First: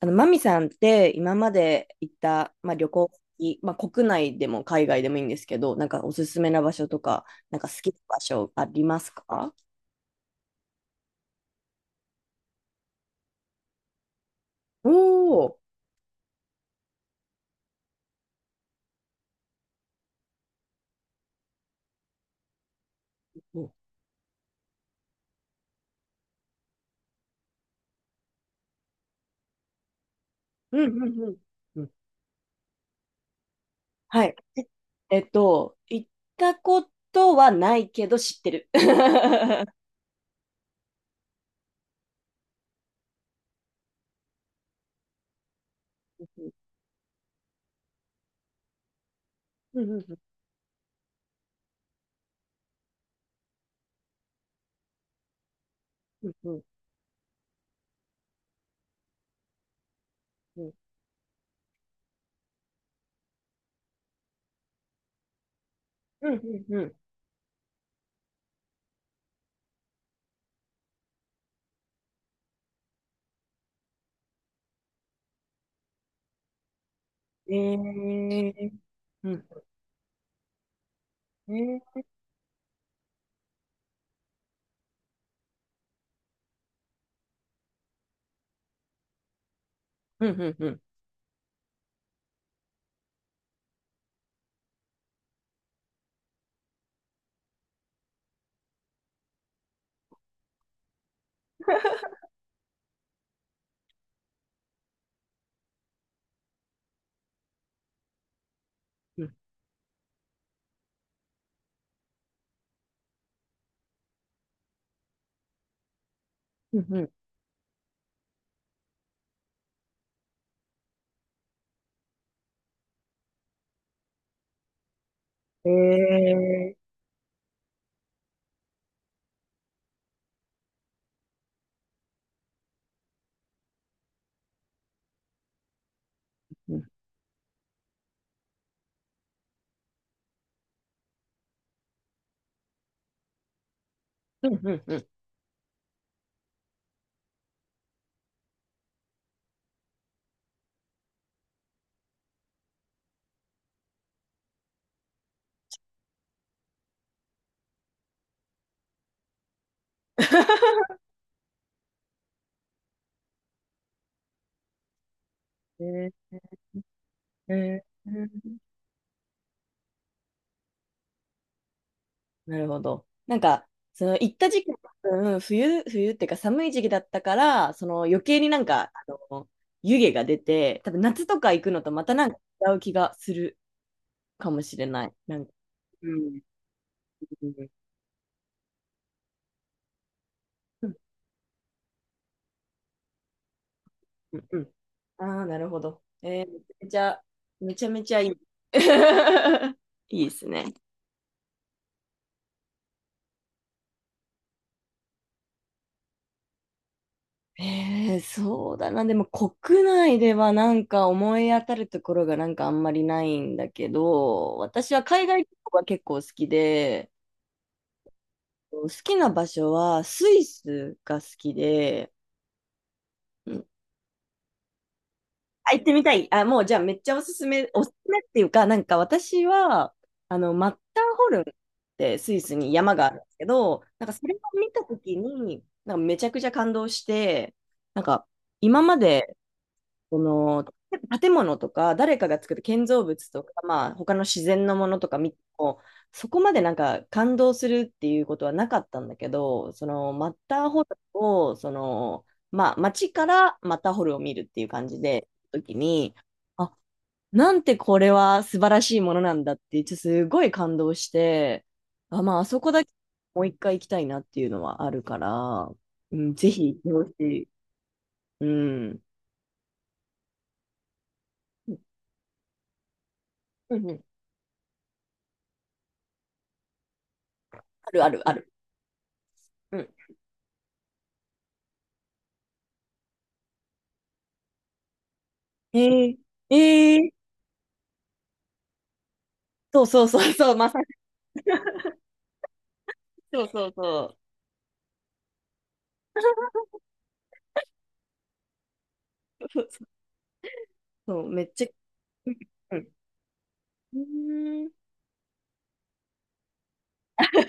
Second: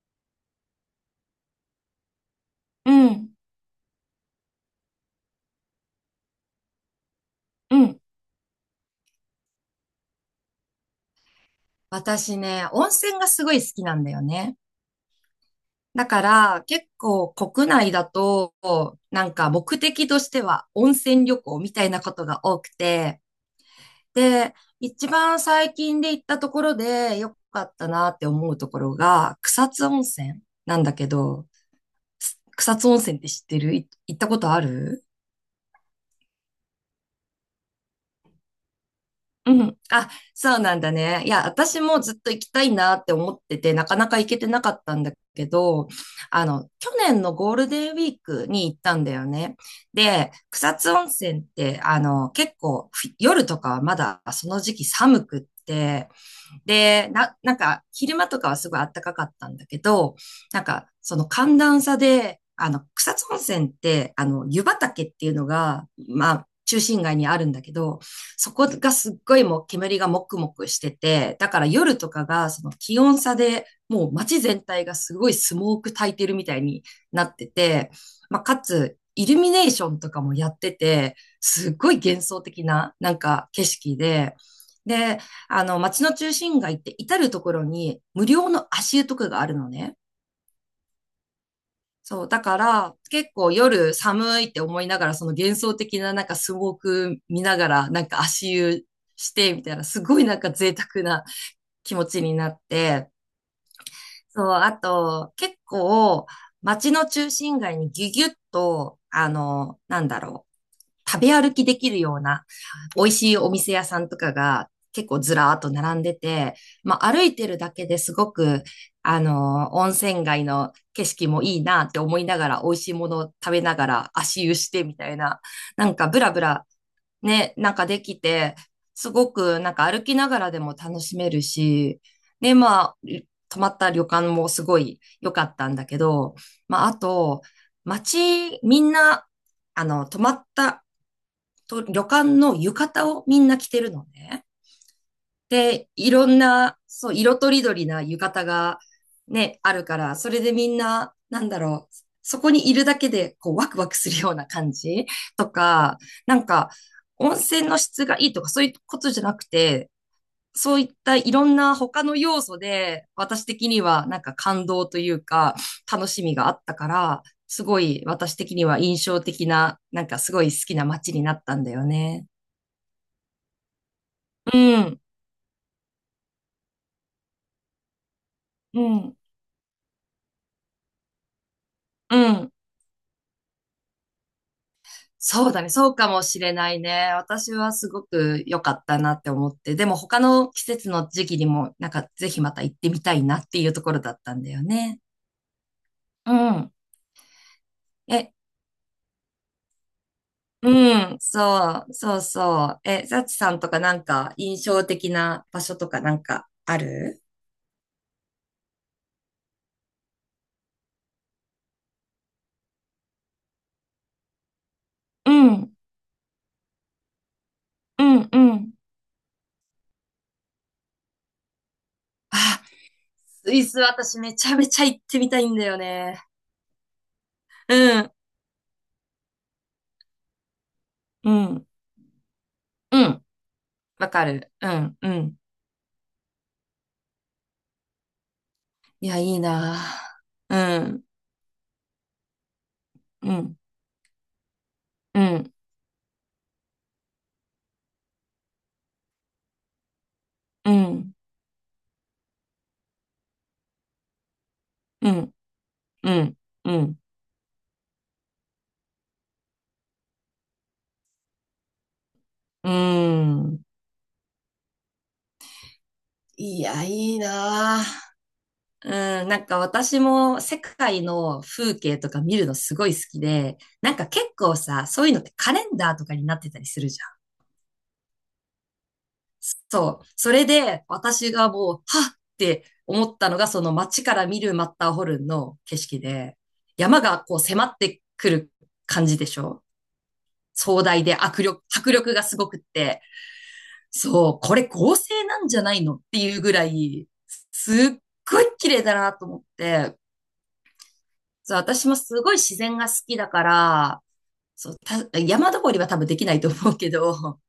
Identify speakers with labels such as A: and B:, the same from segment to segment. A: マミさんって今まで行った、まあ、旅
B: う
A: 行
B: ん、
A: 先、まあ、国内でも海外でもいいんですけど、なんかおすすめな場所とか、なんか好
B: う
A: きな
B: ん、
A: 場所ありますか？
B: 私ね、温泉がすごい好きなんだよね。
A: おおー。
B: だから、結構国内だと、なんか目的としては温泉旅行みたいなことが多くて、
A: うん
B: で、一番最近で行ったところで良かったなって思うところが、草津温泉なん
A: う
B: だ
A: ん
B: け
A: うん。
B: ど、
A: うん。
B: 草津温泉って知ってるい行っ
A: は
B: た
A: い。
B: ことある？
A: 行ったことはないけど知ってる。
B: う ん。あ、そうなんだね。いや、私もずっと行きたいなって思ってて、なかなか行けてなかったんだけど、去年のゴールデンウィークに行ったんだよね。
A: うんうん
B: で、草津温泉って、結構、ふ夜とかはまだその時期寒くって、
A: うんうん
B: で、なんか、昼間とかはすごい暖かかったんだけど、
A: う
B: なん
A: ん
B: か、その寒暖差で、草津温泉って、湯畑っていうのが、
A: う
B: ま
A: ん
B: あ、
A: うんう
B: 中
A: ん。
B: 心街にあるんだけど、そこがすっごいもう煙がもくもくしてて、だから夜とかがその気温差でもう街全体がすごいスモーク焚いてるみたいになって
A: え
B: て、まあ、か
A: ー。
B: つイ
A: う
B: ル
A: ん。
B: ミネーションとかもやってて、
A: え
B: すっごい
A: ー。
B: 幻想的ななんか景色で、で、街の中心街って至るところに無料の足湯とかがあるのね。
A: うんうんうん
B: そう、だから結構夜寒いって思いながら、その幻想的ななんかスモーク見ながら、なんか足湯してみたいな、すごいなんか贅沢な気持ちになって、そう、あと結構街の中心街にギュギュッと、
A: うん
B: なんだろう。食べ歩きできるような美味しいお店屋さんとかが結構ずらーっと並んでて、
A: うん
B: ま
A: うん。
B: あ歩いてるだけですごく、温泉街の景色もいいなって思いながら、美味しいものを食べながら足湯してみたいな、
A: え
B: なんかブラブラ
A: ー。
B: ね、なんかできて、すごくなんか歩きながらでも楽しめるし、ね、まあ、泊まった旅館もすごい良かったんだけど、
A: う
B: まあ
A: ん
B: あと、街、みんな、泊まったと旅館の浴衣をみんな着てるのね。
A: うんうんうん。
B: で、いろんな、そう、色とりどりな浴衣がね、あるから、それでみんな、なんだろう、そこにいるだけで、こう、ワクワクするような感じとか、なんか、温泉の質がいいとか、そういうことじゃなくて、そ ういったいろんな他の要素で、私的にはなんか感動というか、楽
A: え
B: しみがあったから、すご
A: え
B: い
A: ー、
B: 私的には印象的な、なんかすごい好きな街になったんだよね。
A: なるほど。なんか、その行った
B: う
A: 時期は
B: ん、
A: 多分冬、冬っていうか寒い時期だったから、その余計になん
B: う
A: か、
B: ん、
A: の、湯気が出て、多分夏とか行くのとまた
B: う
A: なんか
B: ん。
A: 違う気がするかもしれない。なん
B: そ
A: か、
B: うだね。そうか
A: う
B: もし
A: ん。
B: れないね。
A: う
B: 私
A: ん。
B: はすごく良かったなって思って。でも他の季
A: う
B: 節
A: ん
B: の時期にも、なんかぜひまた行ってみたいなっていうところだった
A: う
B: ん
A: ん
B: だ
A: う
B: よ
A: ん。
B: ね。
A: ああ、なるほど。
B: うん。
A: めちゃめちゃ、めちゃめちゃいい。
B: え、
A: いいです
B: う
A: ね。
B: ん。そう、そうそう。え、サチさんとかなんか印象的な場所とかなんかある？
A: ええ、そうだな。でも国内ではなんか思い当たるところがなんかあんまりないんだけど、私は海
B: う
A: 外旅行
B: ん、
A: が結構好きで、
B: うん、うん。
A: 好きな場所はスイスが好きで、
B: あ、ス
A: う
B: イ
A: ん、
B: ス私めちゃめちゃ行ってみたいんだ
A: あ、
B: よ
A: 行ってみた
B: ね。
A: い。あ、もうじゃあめっちゃおすすめ、
B: う
A: おすす
B: ん、
A: めっていうか、なんか私は、マッターホ
B: う
A: ルンっ
B: ん、
A: てスイスに山
B: う
A: があるんで
B: ん。
A: すけど、なん
B: わ
A: か
B: か
A: それを
B: る。う
A: 見たと
B: ん、う
A: き
B: ん。
A: に、なんかめちゃくちゃ感動して、なんか今ま
B: いや、い
A: で、
B: いな
A: そ
B: ぁ。
A: の
B: うん、
A: 建物とか誰かが作る建造物
B: う
A: とか、
B: ん、
A: まあ、他の自然のものとか
B: う
A: 見て
B: ん、
A: もそこまでなんか感動するっていうことはなかったんだけど、そのマッター
B: う
A: ホルン
B: ん、
A: をその、まあ、街からマッターホルンを見るっていう感じ
B: う
A: で
B: ん、
A: 時
B: う
A: に、
B: ん、
A: あ、
B: うん、
A: なんてこれは素晴らしいものなんだってちょっとすごい感動して、あ、まあ、あそ
B: う
A: こだけもう一
B: ん。
A: 回行きたいなっていうのはあるから、うん、ぜ
B: い
A: ひ行っ
B: や、い
A: てほし
B: い
A: い。
B: なぁ。
A: うん、うん
B: うん、なんか私も世界の風景とか見るのすごい好きで、
A: う
B: なん
A: ん、
B: か結構さ、そういうのってカレンダーとかになってたりするじゃん。
A: あるあるある。うん。
B: そう。それで私がもう、はっって思ったのが、その街から見るマッターホルンの景色
A: え
B: で、
A: え、
B: 山
A: え
B: が
A: え、
B: こう迫ってくる感じでしょ？
A: そうそうそうそう、まさ
B: 壮
A: し
B: 大で迫力がすごくって、
A: そうそうそう。
B: そう、これ合成なんじゃないのっていうぐ らい、すっごい綺麗だなと思っ
A: そう、
B: て、
A: そうめっ
B: そう、
A: ちゃ、
B: 私もすごい自
A: う
B: 然
A: ん。
B: が好きだか
A: う
B: ら、
A: ーん、
B: そう、山登りは多分できないと思うけど、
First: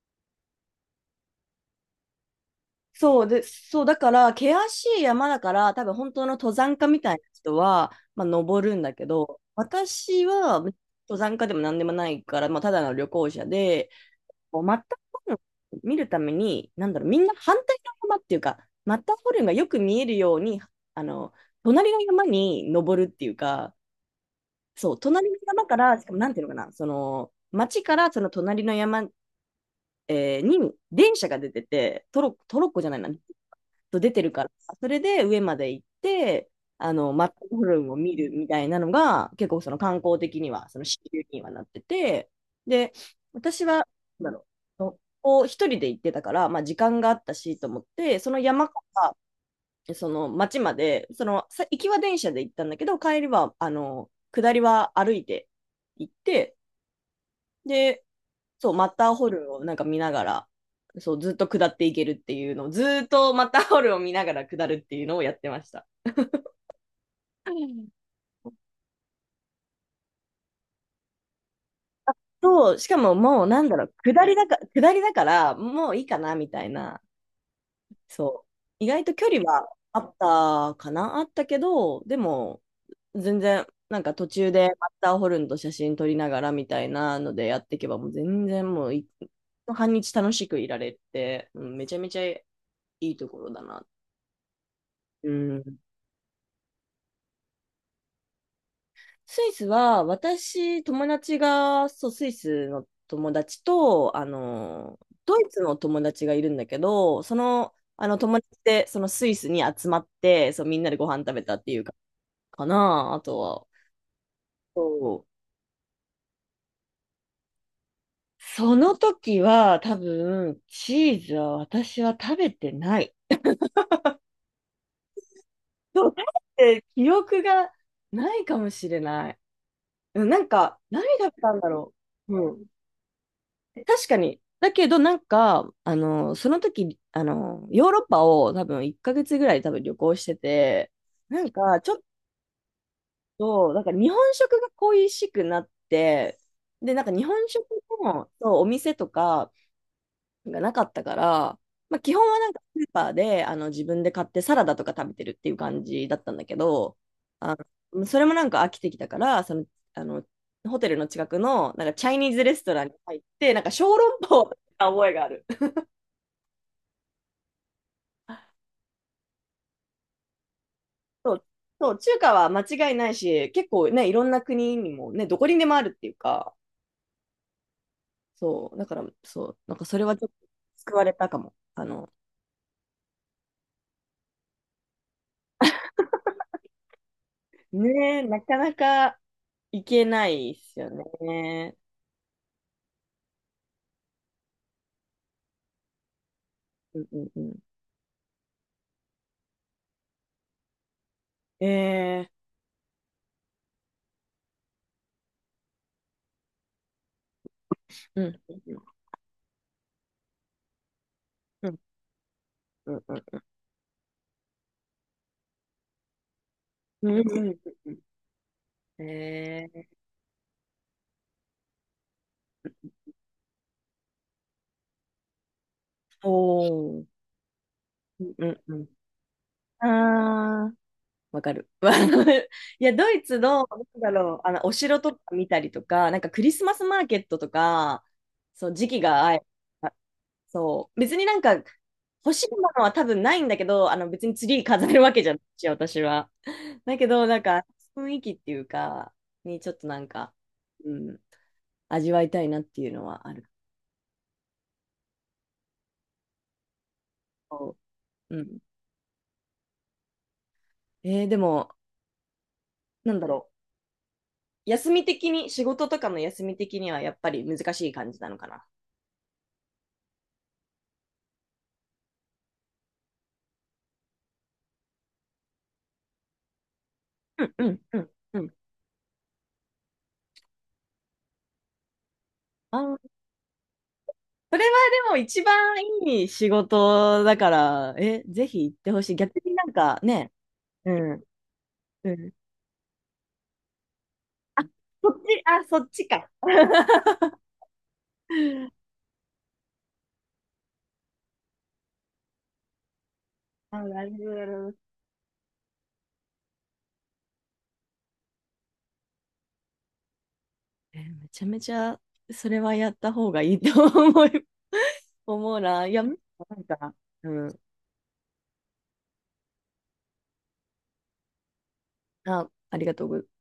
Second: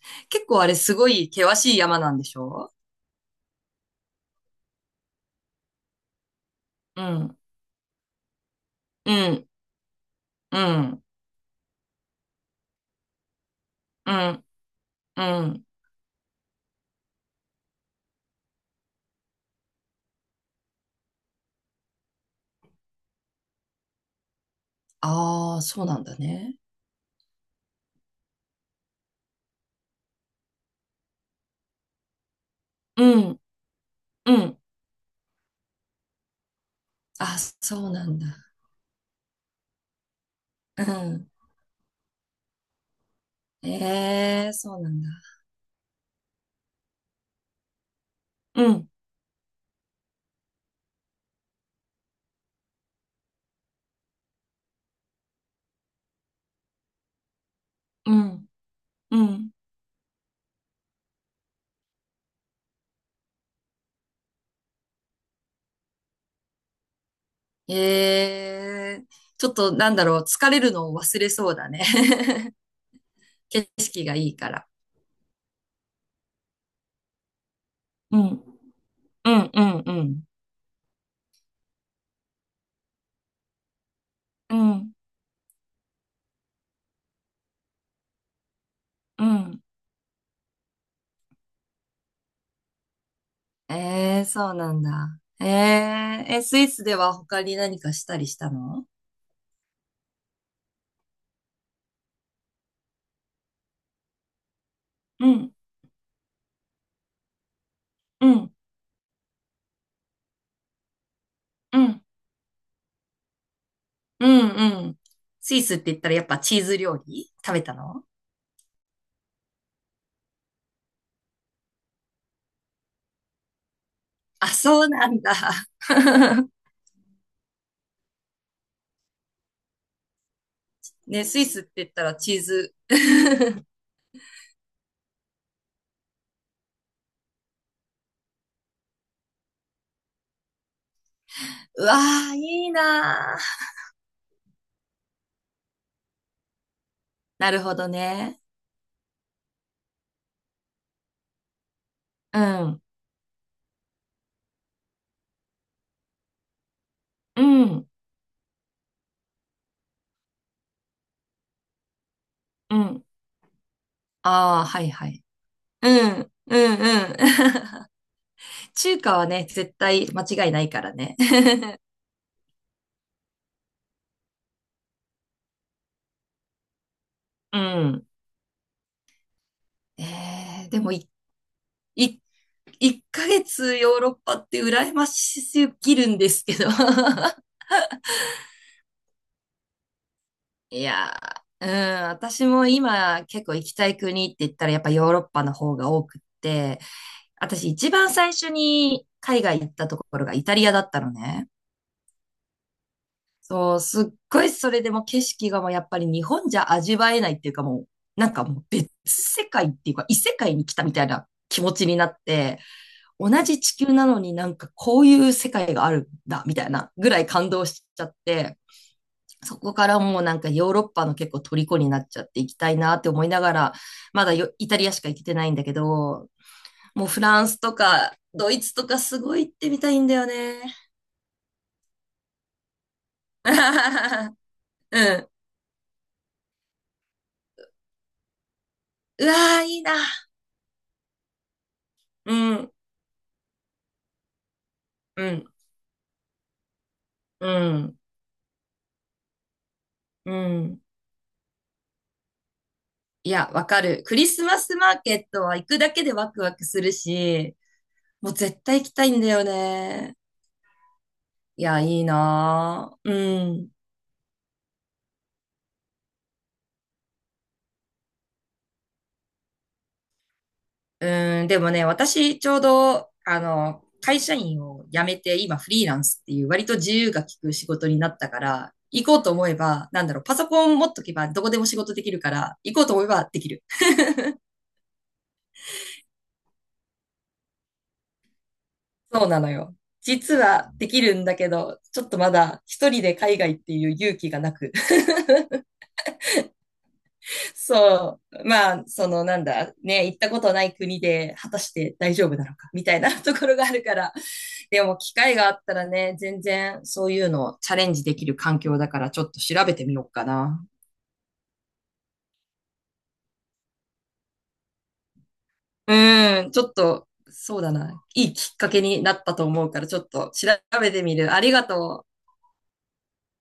B: 結構あれすごい険しい山なんでしょ？
A: そうで、そう、だから、険しい山だから、多分本当の登山家み
B: う
A: たいな
B: ん、
A: 人は、まあ、登るんだけ
B: う
A: ど、
B: ん、
A: 私
B: う
A: は登
B: ん、
A: 山家でも何でもないから、まあ、ただの旅行者で、
B: うん、
A: こうマッターホ
B: う
A: ルンを
B: ん。
A: 見るために、なんだろう、みんな反対の山っていうか、マッターホルンがよく見えるように、あの、隣の山に登るっていうか、そう、隣の
B: ああ、
A: 山か
B: そう
A: ら、
B: なん
A: しか
B: だ
A: もなんていうの
B: ね。
A: かな、その、町からその隣の山、に電車が出てて、トロッコ、トロッコじゃない
B: う
A: な、
B: ん、
A: と出てる
B: う
A: から、
B: ん。
A: それで上まで行って、マッタ
B: あ、
A: ーホル
B: そ
A: ン
B: う
A: を
B: な
A: 見
B: ん
A: るみ
B: だ。
A: たいなのが、結構その観光的には、そ
B: う
A: の支流
B: ん。
A: にはなってて、で、私は、なんだろ
B: ええ、そうな
A: う、
B: んだ。
A: こう一人で行ってたから、まあ時間があったしと思って、その
B: う
A: 山か
B: ん、
A: らその町まで、その行きは電車で行ったんだけど、帰りは、下りは歩いて行って、で、
B: うん、
A: そう、マッター
B: う
A: ホルン
B: ん。
A: をなんか見ながら、そう、ずっと下っていけるっていうのを、ずーっとマッターホルンを見ながら下るっていうのをやってました。
B: ええちょっとなんだろう、疲れるのを忘れそうだね。
A: そう、しかももうなん
B: 景
A: だろう、
B: 色がいいから。
A: 下りだから、もういいかなみたいな。
B: うん、
A: そう。意外と距
B: う
A: 離
B: ん、う
A: は
B: ん、う
A: あっ
B: ん、
A: たかなあったけど、でも、全然、なんか途中
B: う
A: でマッ
B: ん、
A: ターホルンと写真撮りながらみたいなのでやっていけば、もう全然もうい、
B: うん。
A: 半日楽しくいられて、うん、めちゃめちゃいいところだな。
B: ええそうなんだ。
A: う
B: え
A: ん。
B: ええ、スイスでは他に何かしたりしたの？
A: スイスは、私、友達が、そう、スイスの友達と、
B: う
A: ドイ
B: ん、
A: ツの友達がいるんだけど、その、あの
B: う
A: 友
B: ん、
A: 達で、そのスイスに集まって、そう、みんなでご飯食べたってい
B: う
A: う
B: ん。
A: かな、あとは。
B: う
A: そ
B: んうん。
A: う。
B: スイスって言ったらやっぱチーズ料理食べたの？
A: その時は多分チーズは私は食べてない。
B: あ、そうなんだ。
A: そう、食 べて記憶がないかもしれない。うん、なんか、何
B: ね、
A: 食
B: ス
A: べ
B: イ
A: たん
B: スっ
A: だ
B: て言っ
A: ろ
B: たらチ
A: う。
B: ー
A: うん。
B: ズ。
A: 確かに。だけどなんか、その時、ヨーロッパを多分1ヶ月ぐらい多分旅行してて、なんか
B: う
A: ちょ
B: わ
A: っ
B: ー、いいなー。
A: と、なんか日本食が恋しくなって、で、なんか日本
B: なる
A: 食
B: ほど
A: の
B: ね。
A: そうお店とか、がなかったから、まあ、基本は
B: う
A: なんかス
B: ん
A: ーパーで自分で買ってサラダとか食べてるっていう感じだったんだけど、
B: う
A: あ
B: ん、
A: それもなんか飽きてきたから、あの、ホテルの近くのなんかチャイニーズレスト
B: う
A: ランに
B: ん。
A: 入って、なんか小籠包を食べ
B: ああ、は
A: た
B: い
A: 覚
B: は
A: え
B: い。
A: がある。
B: うん、うん、うん。中華はね、絶対間違いないからね。
A: そう、そう中華は間違いないし、結構ね、いろんな国にもね、どこにでもあるっていうか、
B: うん。
A: そう、だから、そう、なんかそれはちょっと
B: えー、でも
A: 救わ
B: い、
A: れたかも。
B: い、1ヶ月ヨーロッパって羨ましすぎるんですけど。
A: ねえ、なかなか行けないです
B: い
A: よ
B: やー、
A: ね。
B: うん、私も今結構行きたい国って言ったらやっぱヨーロッパの方が多くって、
A: うんうんうん。
B: 私一番最初に海外行ったところがイタリアだったのね。
A: ええ。
B: そう、すっごいそれでも景色がもうやっぱり日本じゃ味わえないっていうかもう、
A: う
B: なん
A: ん、
B: かもう
A: うん、
B: 別世界っていうか異世界に来たみたいな気
A: う
B: 持
A: ん、
B: ちになって、
A: うん、
B: 同
A: う
B: じ地球なのになんかこういう世界があるんだみたいな
A: ん、
B: ぐら
A: う
B: い感
A: ん、
B: 動しちゃって、
A: うん。
B: そこか
A: え
B: ら
A: え。
B: もうなんかヨーロッパの結構虜になっちゃって行きたいなって思いながら、まだよイタリアしか行けてないんだけど、
A: お
B: もうフ
A: ー、
B: ランスとか
A: うん、う
B: ドイ
A: ん
B: ツと
A: う
B: かすごい行ってみ
A: ん、
B: たいんだよね。
A: ああ、わかる。いや、ドイツの、なんだろ う、お
B: う
A: 城と
B: ん。
A: か見たりとか、なんかクリスマスマーケットとか、そう、時期
B: う
A: が
B: わ
A: 合え
B: ー、いい
A: ば、
B: な。
A: そう、別になんか、欲しい
B: う
A: も
B: ん。
A: のは多分ないんだけど、別にツリー飾るわけ
B: う
A: じゃない
B: ん、
A: し、私は。だけど、なん
B: う
A: か、
B: ん、
A: 雰囲気っていうか、にちょっとなん
B: う
A: か、
B: ん。
A: うん、味わいたいなっていうのは
B: い
A: あ
B: や、
A: る。
B: わかる。クリスマスマーケットは行くだけでワクワクするし、もう
A: うん。
B: 絶対行きたいんだよね。
A: で
B: い
A: も、
B: や、いいなぁ。
A: なんだ
B: う
A: ろ
B: ん。
A: う。休み的に、仕事とかの休み的にはやっぱり難しい感じなのかな。
B: うん、でもね、私、ちょうど、会社員を辞めて、今フリーランスっていう、割と自由が利
A: う
B: く
A: んう
B: 仕
A: ん
B: 事
A: う
B: にな
A: ん
B: った
A: う
B: か
A: ん。
B: ら、行こうと思えば、なんだろう、パソコン持っとけばどこでも仕事できるから、行こう
A: あ
B: と思え
A: ー、
B: ばできる。
A: それはでも一番いい仕事だから、ぜひ行ってほしい。
B: そう
A: 逆
B: なの
A: になん
B: よ。
A: かね、
B: 実はで
A: う
B: きる
A: ん
B: んだけど、ちょっ
A: う
B: とま
A: ん、
B: だ一人で海外っていう勇気がな
A: あ、
B: く。
A: そっち、あ、そっちか。
B: そう。まあ、そのなんだ、ね、行ったことない国で果たして大丈夫なのか、みたいな ところがあ
A: あ、
B: るか
A: なる
B: ら。
A: ほど、なる ほど。
B: でも、機会があったらね、全然そういうのをチャレンジできる環境だから、ちょっと調べてみようかな。
A: めちゃめちゃ、それはやった方がいいと思う 思うな。いや、なん
B: うん、ちょっ
A: か、
B: と、
A: う
B: そ
A: ん。
B: うだな。いいきっかけになったと思うから、ちょっと調べてみる。ありがとう。
A: あ、ありがとうございます。